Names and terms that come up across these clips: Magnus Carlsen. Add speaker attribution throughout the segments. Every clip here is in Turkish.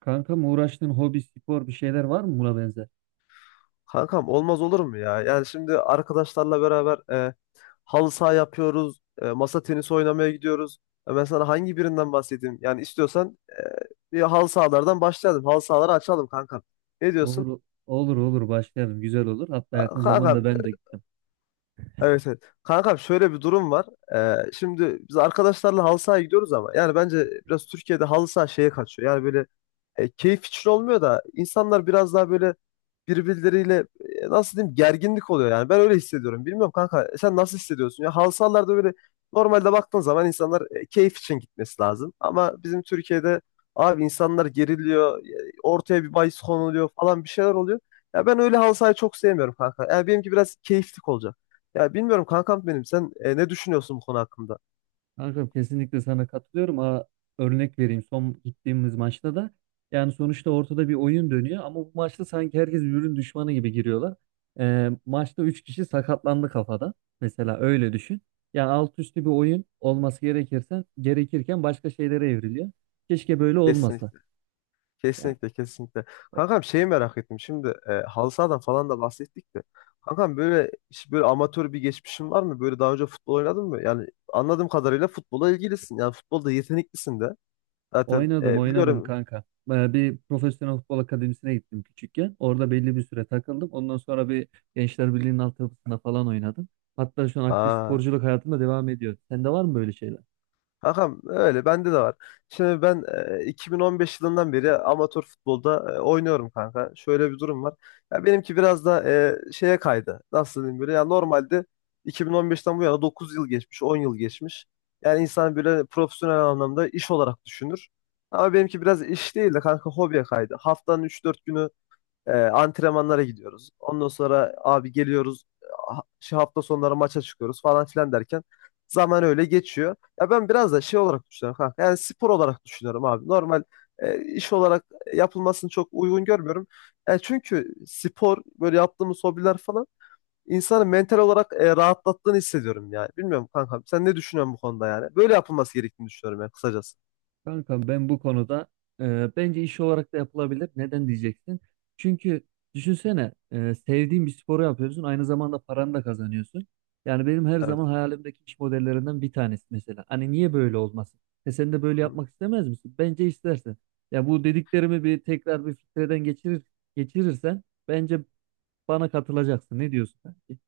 Speaker 1: Kankam uğraştığın hobi, spor bir şeyler var mı buna benzer?
Speaker 2: Kankam olmaz olur mu ya? Yani şimdi arkadaşlarla beraber halı saha yapıyoruz, masa tenisi oynamaya gidiyoruz. Ben sana hangi birinden bahsedeyim? Yani istiyorsan bir halı sahalardan başlayalım. Halı sahaları açalım kankam. Ne diyorsun?
Speaker 1: Olur, olur, olur başlayalım. Güzel olur. Hatta yakın
Speaker 2: Kankam,
Speaker 1: zamanda ben de gittim.
Speaker 2: evet evet. Kankam şöyle bir durum var. Şimdi biz arkadaşlarla halı sahaya gidiyoruz ama yani bence biraz Türkiye'de halı saha şeye kaçıyor. Yani böyle keyif için olmuyor da insanlar biraz daha böyle birbirleriyle nasıl diyeyim gerginlik oluyor yani. Ben öyle hissediyorum. Bilmiyorum kanka sen nasıl hissediyorsun? Ya halı sahalarda böyle normalde baktığın zaman insanlar keyif için gitmesi lazım. Ama bizim Türkiye'de abi insanlar geriliyor. Ortaya bir bahis konuluyor falan bir şeyler oluyor. Ya ben öyle halı sahayı çok sevmiyorum kanka. Yani benimki biraz keyiflik olacak. Ya bilmiyorum kankam benim sen ne düşünüyorsun bu konu hakkında?
Speaker 1: Kankam kesinlikle sana katılıyorum. Aa, örnek vereyim. Son gittiğimiz maçta da yani sonuçta ortada bir oyun dönüyor ama bu maçta sanki herkes birbirinin düşmanı gibi giriyorlar. Maçta 3 kişi sakatlandı kafada. Mesela öyle düşün. Yani alt üstü bir oyun olması gerekirken, başka şeylere evriliyor. Keşke böyle olmasa.
Speaker 2: Kesinlikle.
Speaker 1: Yani.
Speaker 2: Kesinlikle kesinlikle. Kankam şeyi merak ettim. Şimdi halı sahadan falan da bahsettik de. Kankam böyle hiç böyle amatör bir geçmişin var mı? Böyle daha önce futbol oynadın mı? Yani anladığım kadarıyla futbola ilgilisin. Yani futbolda yeteneklisin de. Zaten
Speaker 1: Oynadım oynadım
Speaker 2: biliyorum.
Speaker 1: kanka. Bir profesyonel futbol akademisine gittim küçükken. Orada belli bir süre takıldım. Ondan sonra bir Gençler Birliği'nin altyapısında falan oynadım. Hatta şu an aktif
Speaker 2: Aa,
Speaker 1: sporculuk hayatımda devam ediyor. Sende var mı böyle şeyler?
Speaker 2: Hakan öyle bende de var. Şimdi ben 2015 yılından beri amatör futbolda oynuyorum kanka. Şöyle bir durum var. Ya benimki biraz da şeye kaydı. Nasıl diyeyim böyle ya normalde 2015'ten bu yana 9 yıl geçmiş, 10 yıl geçmiş. Yani insan böyle profesyonel anlamda iş olarak düşünür. Ama benimki biraz iş değil de kanka hobiye kaydı. Haftanın 3 4 günü antrenmanlara gidiyoruz. Ondan sonra abi geliyoruz. Şu hafta sonları maça çıkıyoruz falan filan derken zaman öyle geçiyor. Ya ben biraz da şey olarak düşünüyorum kanka. Yani spor olarak düşünüyorum abi. Normal iş olarak yapılmasını çok uygun görmüyorum. Yani çünkü spor böyle yaptığımız hobiler falan insanı mental olarak rahatlattığını hissediyorum yani. Bilmiyorum kankam sen ne düşünüyorsun bu konuda yani? Böyle yapılması gerektiğini düşünüyorum yani kısacası.
Speaker 1: Kankam ben bu konuda bence iş olarak da yapılabilir. Neden diyeceksin? Çünkü düşünsene sevdiğin bir sporu yapıyorsun. Aynı zamanda paranı da kazanıyorsun. Yani benim her
Speaker 2: Evet.
Speaker 1: zaman hayalimdeki iş modellerinden bir tanesi mesela. Hani niye böyle olmasın? E sen de böyle yapmak istemez misin? Bence istersin. Ya bu dediklerimi bir tekrar bir filtreden geçirir, geçirirsen bence bana katılacaksın. Ne diyorsun, kanki?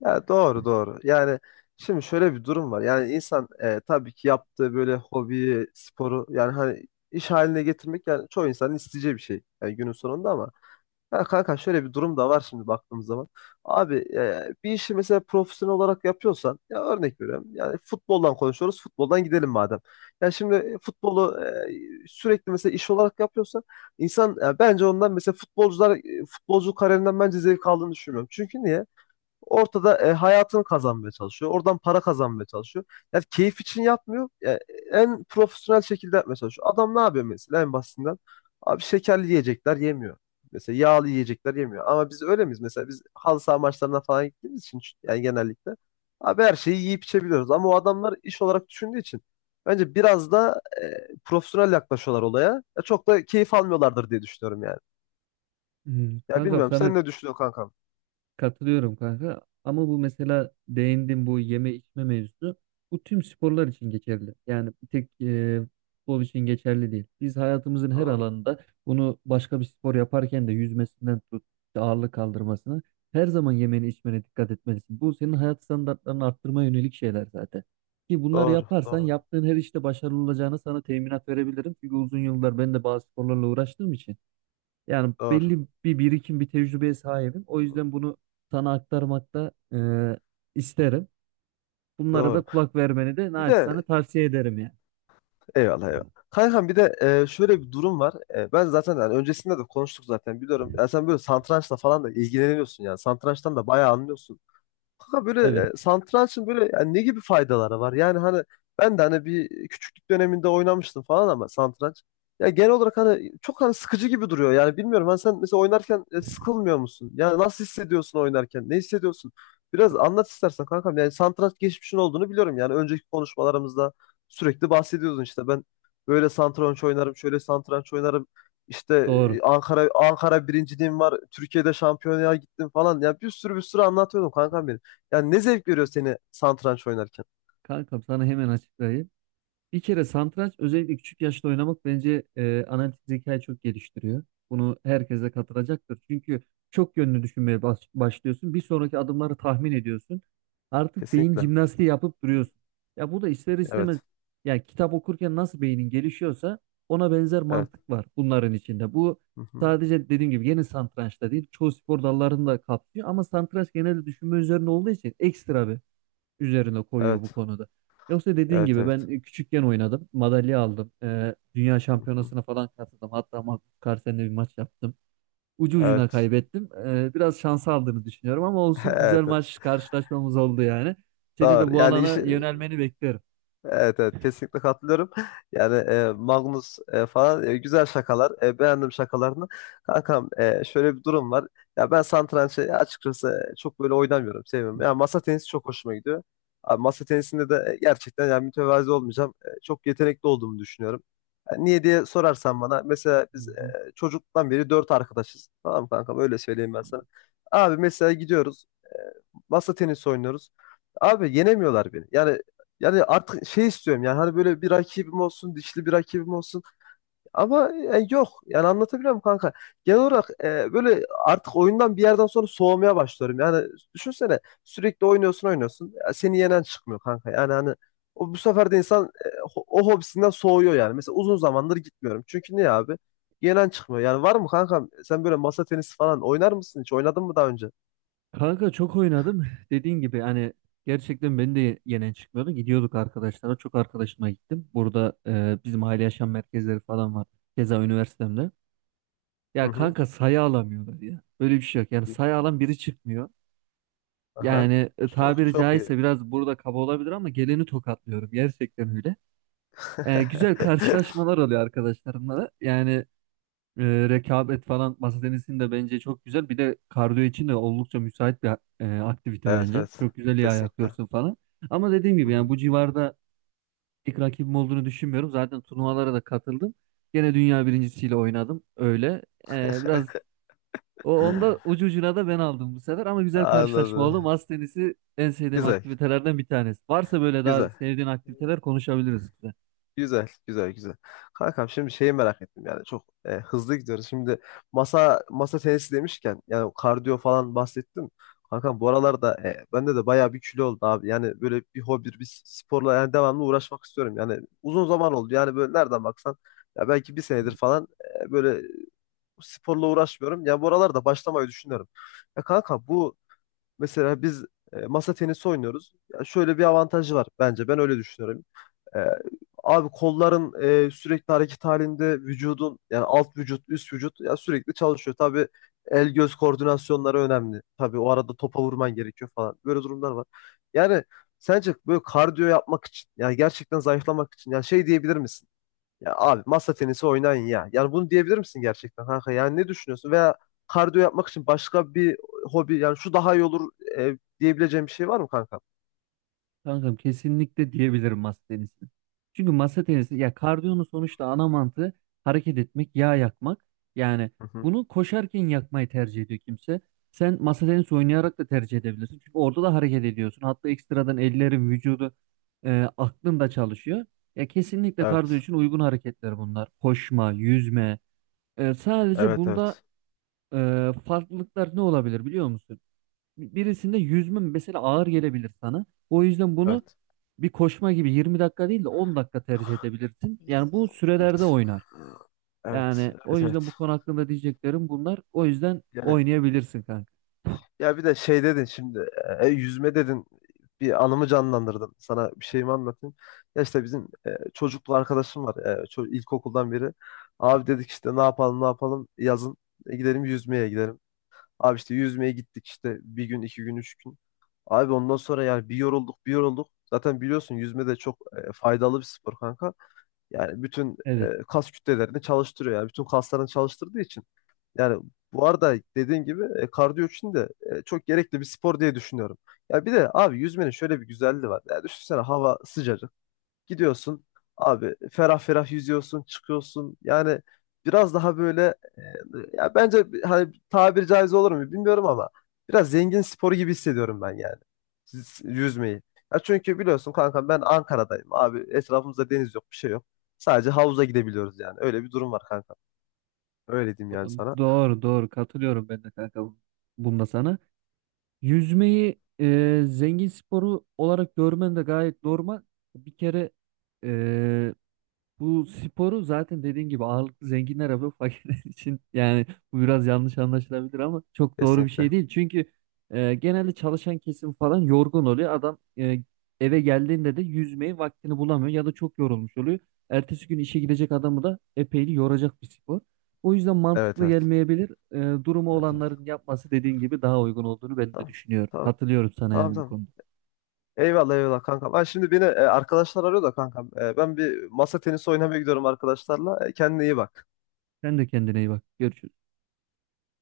Speaker 2: Ya doğru doğru. Yani şimdi şöyle bir durum var. Yani insan tabii ki yaptığı böyle hobiyi, sporu yani hani iş haline getirmek yani çoğu insanın isteyeceği bir şey. Yani günün sonunda ama ya kanka şöyle bir durum da var şimdi baktığımız zaman. Abi bir işi mesela profesyonel olarak yapıyorsan ya örnek veriyorum. Yani futboldan konuşuyoruz. Futboldan gidelim madem. Ya şimdi futbolu sürekli mesela iş olarak yapıyorsan insan ya bence ondan mesela futbolcular futbolcu kariyerinden bence zevk aldığını düşünmüyorum. Çünkü niye? Ortada hayatını kazanmaya çalışıyor. Oradan para kazanmaya çalışıyor. Yani keyif için yapmıyor. Yani en profesyonel şekilde yapmaya çalışıyor. Adam ne yapıyor mesela en basitinden? Abi şekerli yiyecekler yemiyor. Mesela yağlı yiyecekler yemiyor. Ama biz öyle miyiz? Mesela biz halı saha maçlarına falan gittiğimiz için yani genellikle abi her şeyi yiyip içebiliyoruz. Ama o adamlar iş olarak düşündüğü için bence biraz da profesyonel yaklaşıyorlar olaya. Ya çok da keyif almıyorlardır diye düşünüyorum yani.
Speaker 1: Hmm.
Speaker 2: Ya
Speaker 1: Kankam
Speaker 2: bilmiyorum
Speaker 1: sana
Speaker 2: sen ne düşünüyorsun kankam?
Speaker 1: katılıyorum kanka. Ama bu mesela değindim bu yeme içme mevzusu. Bu tüm sporlar için geçerli. Yani bir tek futbol için geçerli değil. Biz hayatımızın her
Speaker 2: Doğru,
Speaker 1: alanında bunu başka bir spor yaparken de yüzmesinden tut, işte ağırlık kaldırmasına her zaman yemeni içmene dikkat etmelisin. Bu senin hayat standartlarını arttırmaya yönelik şeyler zaten. Ki bunları
Speaker 2: doğru,
Speaker 1: yaparsan
Speaker 2: doğru,
Speaker 1: yaptığın her işte başarılı olacağını sana teminat verebilirim. Çünkü uzun yıllar ben de bazı sporlarla uğraştığım için. Yani
Speaker 2: doğru.
Speaker 1: belli bir birikim, bir tecrübeye sahibim. O yüzden bunu sana aktarmakta isterim. Bunlara da
Speaker 2: Doğru.
Speaker 1: kulak vermeni de
Speaker 2: Bir de
Speaker 1: naçizane tavsiye ederim yani.
Speaker 2: eyvallah eyvallah. Kankam bir de şöyle bir durum var. Ben zaten yani öncesinde de konuştuk zaten biliyorum. Ya sen böyle satrançla falan da ilgileniyorsun yani. Satrançtan da bayağı anlıyorsun. Kanka böyle
Speaker 1: Evet,
Speaker 2: satrançın böyle yani ne gibi faydaları var? Yani hani ben de hani bir küçüklük döneminde oynamıştım falan ama satranç. Ya genel olarak hani çok hani sıkıcı gibi duruyor. Yani bilmiyorum hani sen mesela oynarken sıkılmıyor musun? Yani nasıl hissediyorsun oynarken? Ne hissediyorsun? Biraz anlat istersen kankam. Yani satranç geçmişin olduğunu biliyorum. Yani önceki konuşmalarımızda sürekli bahsediyordun işte ben böyle satranç oynarım, şöyle satranç oynarım. İşte
Speaker 1: doğru.
Speaker 2: Ankara birinciliğim var. Türkiye'de şampiyonaya gittim falan. Ya bir sürü bir sürü anlatıyordum kankam benim. Yani ne zevk veriyor seni satranç oynarken?
Speaker 1: Kankam sana hemen açıklayayım. Bir kere satranç özellikle küçük yaşta oynamak bence analitik zekayı çok geliştiriyor. Bunu herkese de katılacaktır. Çünkü çok yönlü düşünmeye başlıyorsun. Bir sonraki adımları tahmin ediyorsun. Artık beyin
Speaker 2: Kesinlikle.
Speaker 1: jimnastiği yapıp duruyorsun. Ya bu da ister istemez
Speaker 2: Evet.
Speaker 1: yani kitap okurken nasıl beynin gelişiyorsa ona benzer
Speaker 2: Evet.
Speaker 1: mantık var bunların içinde. Bu
Speaker 2: Hı hı.
Speaker 1: sadece dediğim gibi yeni satrançta değil çoğu spor dallarını da kapsıyor ama satranç genelde düşünme üzerine olduğu için ekstra bir üzerine koyuyor bu
Speaker 2: Evet.
Speaker 1: konuda. Yoksa dediğin
Speaker 2: Evet.
Speaker 1: gibi ben
Speaker 2: Evet.
Speaker 1: küçükken oynadım. Madalya aldım. Dünya
Speaker 2: Hı hı.
Speaker 1: şampiyonasına falan katıldım. Hatta Magnus Carlsen'le bir maç yaptım. Ucu ucuna
Speaker 2: Evet.
Speaker 1: kaybettim. Biraz şans aldığını düşünüyorum ama olsun güzel
Speaker 2: Evet.
Speaker 1: maç karşılaşmamız oldu yani. Seni de
Speaker 2: Doğru.
Speaker 1: bu
Speaker 2: Yani iş
Speaker 1: alana yönelmeni beklerim.
Speaker 2: evet evet
Speaker 1: Hı
Speaker 2: kesinlikle katılıyorum. Yani Magnus falan güzel şakalar. E, beğendim şakalarını. Kankam şöyle bir durum var. Ya ben satrançı açıkçası çok böyle oynamıyorum. Sevmiyorum. Ya masa tenisi çok hoşuma gidiyor. Abi, masa tenisinde de gerçekten yani mütevazi olmayacağım. Çok yetenekli olduğumu düşünüyorum. Yani niye diye sorarsan bana mesela biz
Speaker 1: hı.
Speaker 2: çocuktan beri dört arkadaşız. Tamam kankam öyle söyleyeyim ben sana. Abi mesela gidiyoruz masa tenisi oynuyoruz. Abi yenemiyorlar beni. Yani yani artık şey istiyorum yani hani böyle bir rakibim olsun, dişli bir rakibim olsun. Ama yok. Yani anlatabiliyor muyum kanka? Genel olarak böyle artık oyundan bir yerden sonra soğumaya başlıyorum. Yani düşünsene sürekli oynuyorsun oynuyorsun. Ya seni yenen çıkmıyor kanka. Yani hani o, bu sefer de insan o hobisinden soğuyor yani. Mesela uzun zamandır gitmiyorum. Çünkü niye abi? Yenen çıkmıyor. Yani var mı kankam sen böyle masa tenisi falan oynar mısın hiç? Oynadın mı daha önce?
Speaker 1: Kanka çok oynadım. Dediğin gibi hani gerçekten beni de yenen çıkmıyordu. Gidiyorduk arkadaşlara. Çok arkadaşıma gittim. Burada bizim aile yaşam merkezleri falan var. Keza üniversitemde.
Speaker 2: Hı
Speaker 1: Ya
Speaker 2: hı.
Speaker 1: kanka sayı alamıyorlar ya. Öyle bir şey yok. Yani sayı alan biri çıkmıyor.
Speaker 2: Aha.
Speaker 1: Yani
Speaker 2: Çok
Speaker 1: tabiri
Speaker 2: çok iyi.
Speaker 1: caizse biraz burada kaba olabilir ama geleni tokatlıyorum. Gerçekten öyle. Güzel karşılaşmalar oluyor arkadaşlarımla da. Yani rekabet falan masa tenisinde bence çok güzel. Bir de kardiyo için de oldukça müsait bir aktivite
Speaker 2: Evet
Speaker 1: bence.
Speaker 2: evet.
Speaker 1: Çok güzel iyi
Speaker 2: Kesinlikle.
Speaker 1: ayaklıyorsun falan. Ama dediğim
Speaker 2: Hı
Speaker 1: gibi yani
Speaker 2: hı.
Speaker 1: bu civarda ilk rakibim olduğunu düşünmüyorum. Zaten turnuvalara da katıldım. Gene dünya birincisiyle oynadım. Öyle. E, biraz O onda ucu ucuna da ben aldım bu sefer ama güzel karşılaşma
Speaker 2: Anladım.
Speaker 1: oldu. Masa tenisi en sevdiğim
Speaker 2: Güzel.
Speaker 1: aktivitelerden bir tanesi. Varsa böyle daha
Speaker 2: Güzel.
Speaker 1: sevdiğin aktiviteler konuşabiliriz.
Speaker 2: Güzel, güzel, güzel. Kankam şimdi şeyi merak ettim yani çok hızlı gidiyoruz. Şimdi masa tenisi demişken yani kardiyo falan bahsettim. Kankam bu aralarda bende de bayağı bir kilo oldu abi. Yani böyle bir hobi, bir sporla yani devamlı uğraşmak istiyorum. Yani uzun zaman oldu. Yani böyle nereden baksan ya belki bir senedir falan böyle sporla uğraşmıyorum. Ya bu aralarda başlamayı düşünüyorum. Ya kanka bu mesela biz masa tenisi oynuyoruz. Ya şöyle bir avantajı var bence. Ben öyle düşünüyorum. E, abi kolların sürekli hareket halinde vücudun yani alt vücut, üst vücut ya sürekli çalışıyor. Tabii el göz koordinasyonları önemli. Tabii o arada topa vurman gerekiyor falan. Böyle durumlar var. Yani sence böyle kardiyo yapmak için yani gerçekten zayıflamak için yani şey diyebilir misin? Ya abi masa tenisi oynayın ya. Yani bunu diyebilir misin gerçekten kanka? Yani ne düşünüyorsun? Veya kardiyo yapmak için başka bir hobi yani şu daha iyi olur diyebileceğim bir şey var mı kanka?
Speaker 1: Kankam kesinlikle diyebilirim masa tenisini. Çünkü masa tenisi ya kardiyonun sonuçta ana mantığı hareket etmek, yağ yakmak. Yani
Speaker 2: Hı hı.
Speaker 1: bunu koşarken yakmayı tercih ediyor kimse. Sen masa tenisi oynayarak da tercih edebilirsin. Çünkü orada da hareket ediyorsun. Hatta ekstradan ellerin, vücudu, aklın da çalışıyor. Ya kesinlikle kardiyo
Speaker 2: Evet.
Speaker 1: için uygun hareketler bunlar. Koşma, yüzme. Sadece
Speaker 2: Evet
Speaker 1: bunda
Speaker 2: evet.
Speaker 1: farklılıklar ne olabilir biliyor musun? Birisinde yüzme mesela ağır gelebilir sana. O yüzden bunu
Speaker 2: Evet.
Speaker 1: bir koşma gibi 20 dakika değil de 10 dakika tercih edebilirsin. Yani bu sürelerde
Speaker 2: Evet.
Speaker 1: oynar.
Speaker 2: Evet.
Speaker 1: Yani o
Speaker 2: Evet
Speaker 1: yüzden bu
Speaker 2: evet.
Speaker 1: konu hakkında diyeceklerim bunlar. O yüzden
Speaker 2: Yani,
Speaker 1: oynayabilirsin kanka.
Speaker 2: ya bir de şey dedin şimdi yüzme dedin bir anımı canlandırdın. Sana bir şeyimi anlatayım. Ya işte bizim çocuklu arkadaşım var. İlkokuldan beri. Abi dedik işte ne yapalım ne yapalım yazın gidelim yüzmeye gidelim. Abi işte yüzmeye gittik işte bir gün, 2 gün, 3 gün. Abi ondan sonra yani bir yorulduk, bir yorulduk. Zaten biliyorsun yüzme de çok faydalı bir spor kanka. Yani bütün
Speaker 1: Evet.
Speaker 2: kas kütlelerini çalıştırıyor yani. Bütün kaslarını çalıştırdığı için. Yani bu arada dediğin gibi kardiyo için de çok gerekli bir spor diye düşünüyorum. Ya bir de abi yüzmenin şöyle bir güzelliği var. Ya düşünsene hava sıcacık. Gidiyorsun abi ferah ferah yüzüyorsun, çıkıyorsun. Yani biraz daha böyle ya bence hani tabiri caiz olur mu bilmiyorum ama biraz zengin sporu gibi hissediyorum ben yani yüzmeyi. Ya çünkü biliyorsun kankam ben Ankara'dayım abi etrafımızda deniz yok bir şey yok. Sadece havuza gidebiliyoruz yani. Öyle bir durum var kankam. Öyle diyeyim yani sana.
Speaker 1: Doğru doğru katılıyorum ben de kanka bunda sana. Yüzmeyi zengin sporu olarak görmen de gayet normal. Bir kere e, bu sporu zaten dediğin gibi ağırlıklı zenginler yapıyor fakirler için yani bu biraz yanlış anlaşılabilir ama çok doğru bir şey
Speaker 2: Kesinlikle.
Speaker 1: değil. Çünkü genelde çalışan kesim falan yorgun oluyor. Adam e, eve geldiğinde de yüzmeyi vaktini bulamıyor ya da çok yorulmuş oluyor. Ertesi gün işe gidecek adamı da epeyli yoracak bir spor. O yüzden
Speaker 2: Evet
Speaker 1: mantıklı
Speaker 2: evet.
Speaker 1: gelmeyebilir. Durumu
Speaker 2: Evet evet.
Speaker 1: olanların yapması dediğin gibi daha uygun olduğunu ben de
Speaker 2: Tamam.
Speaker 1: düşünüyorum.
Speaker 2: Tamam.
Speaker 1: Katılıyorum sana
Speaker 2: Tamam
Speaker 1: yani bu
Speaker 2: tamam.
Speaker 1: konuda.
Speaker 2: Eyvallah eyvallah kankam. Ha, şimdi beni arkadaşlar arıyor da kankam. Ben bir masa tenisi oynamaya gidiyorum arkadaşlarla. Kendine iyi bak.
Speaker 1: Sen de kendine iyi bak. Görüşürüz.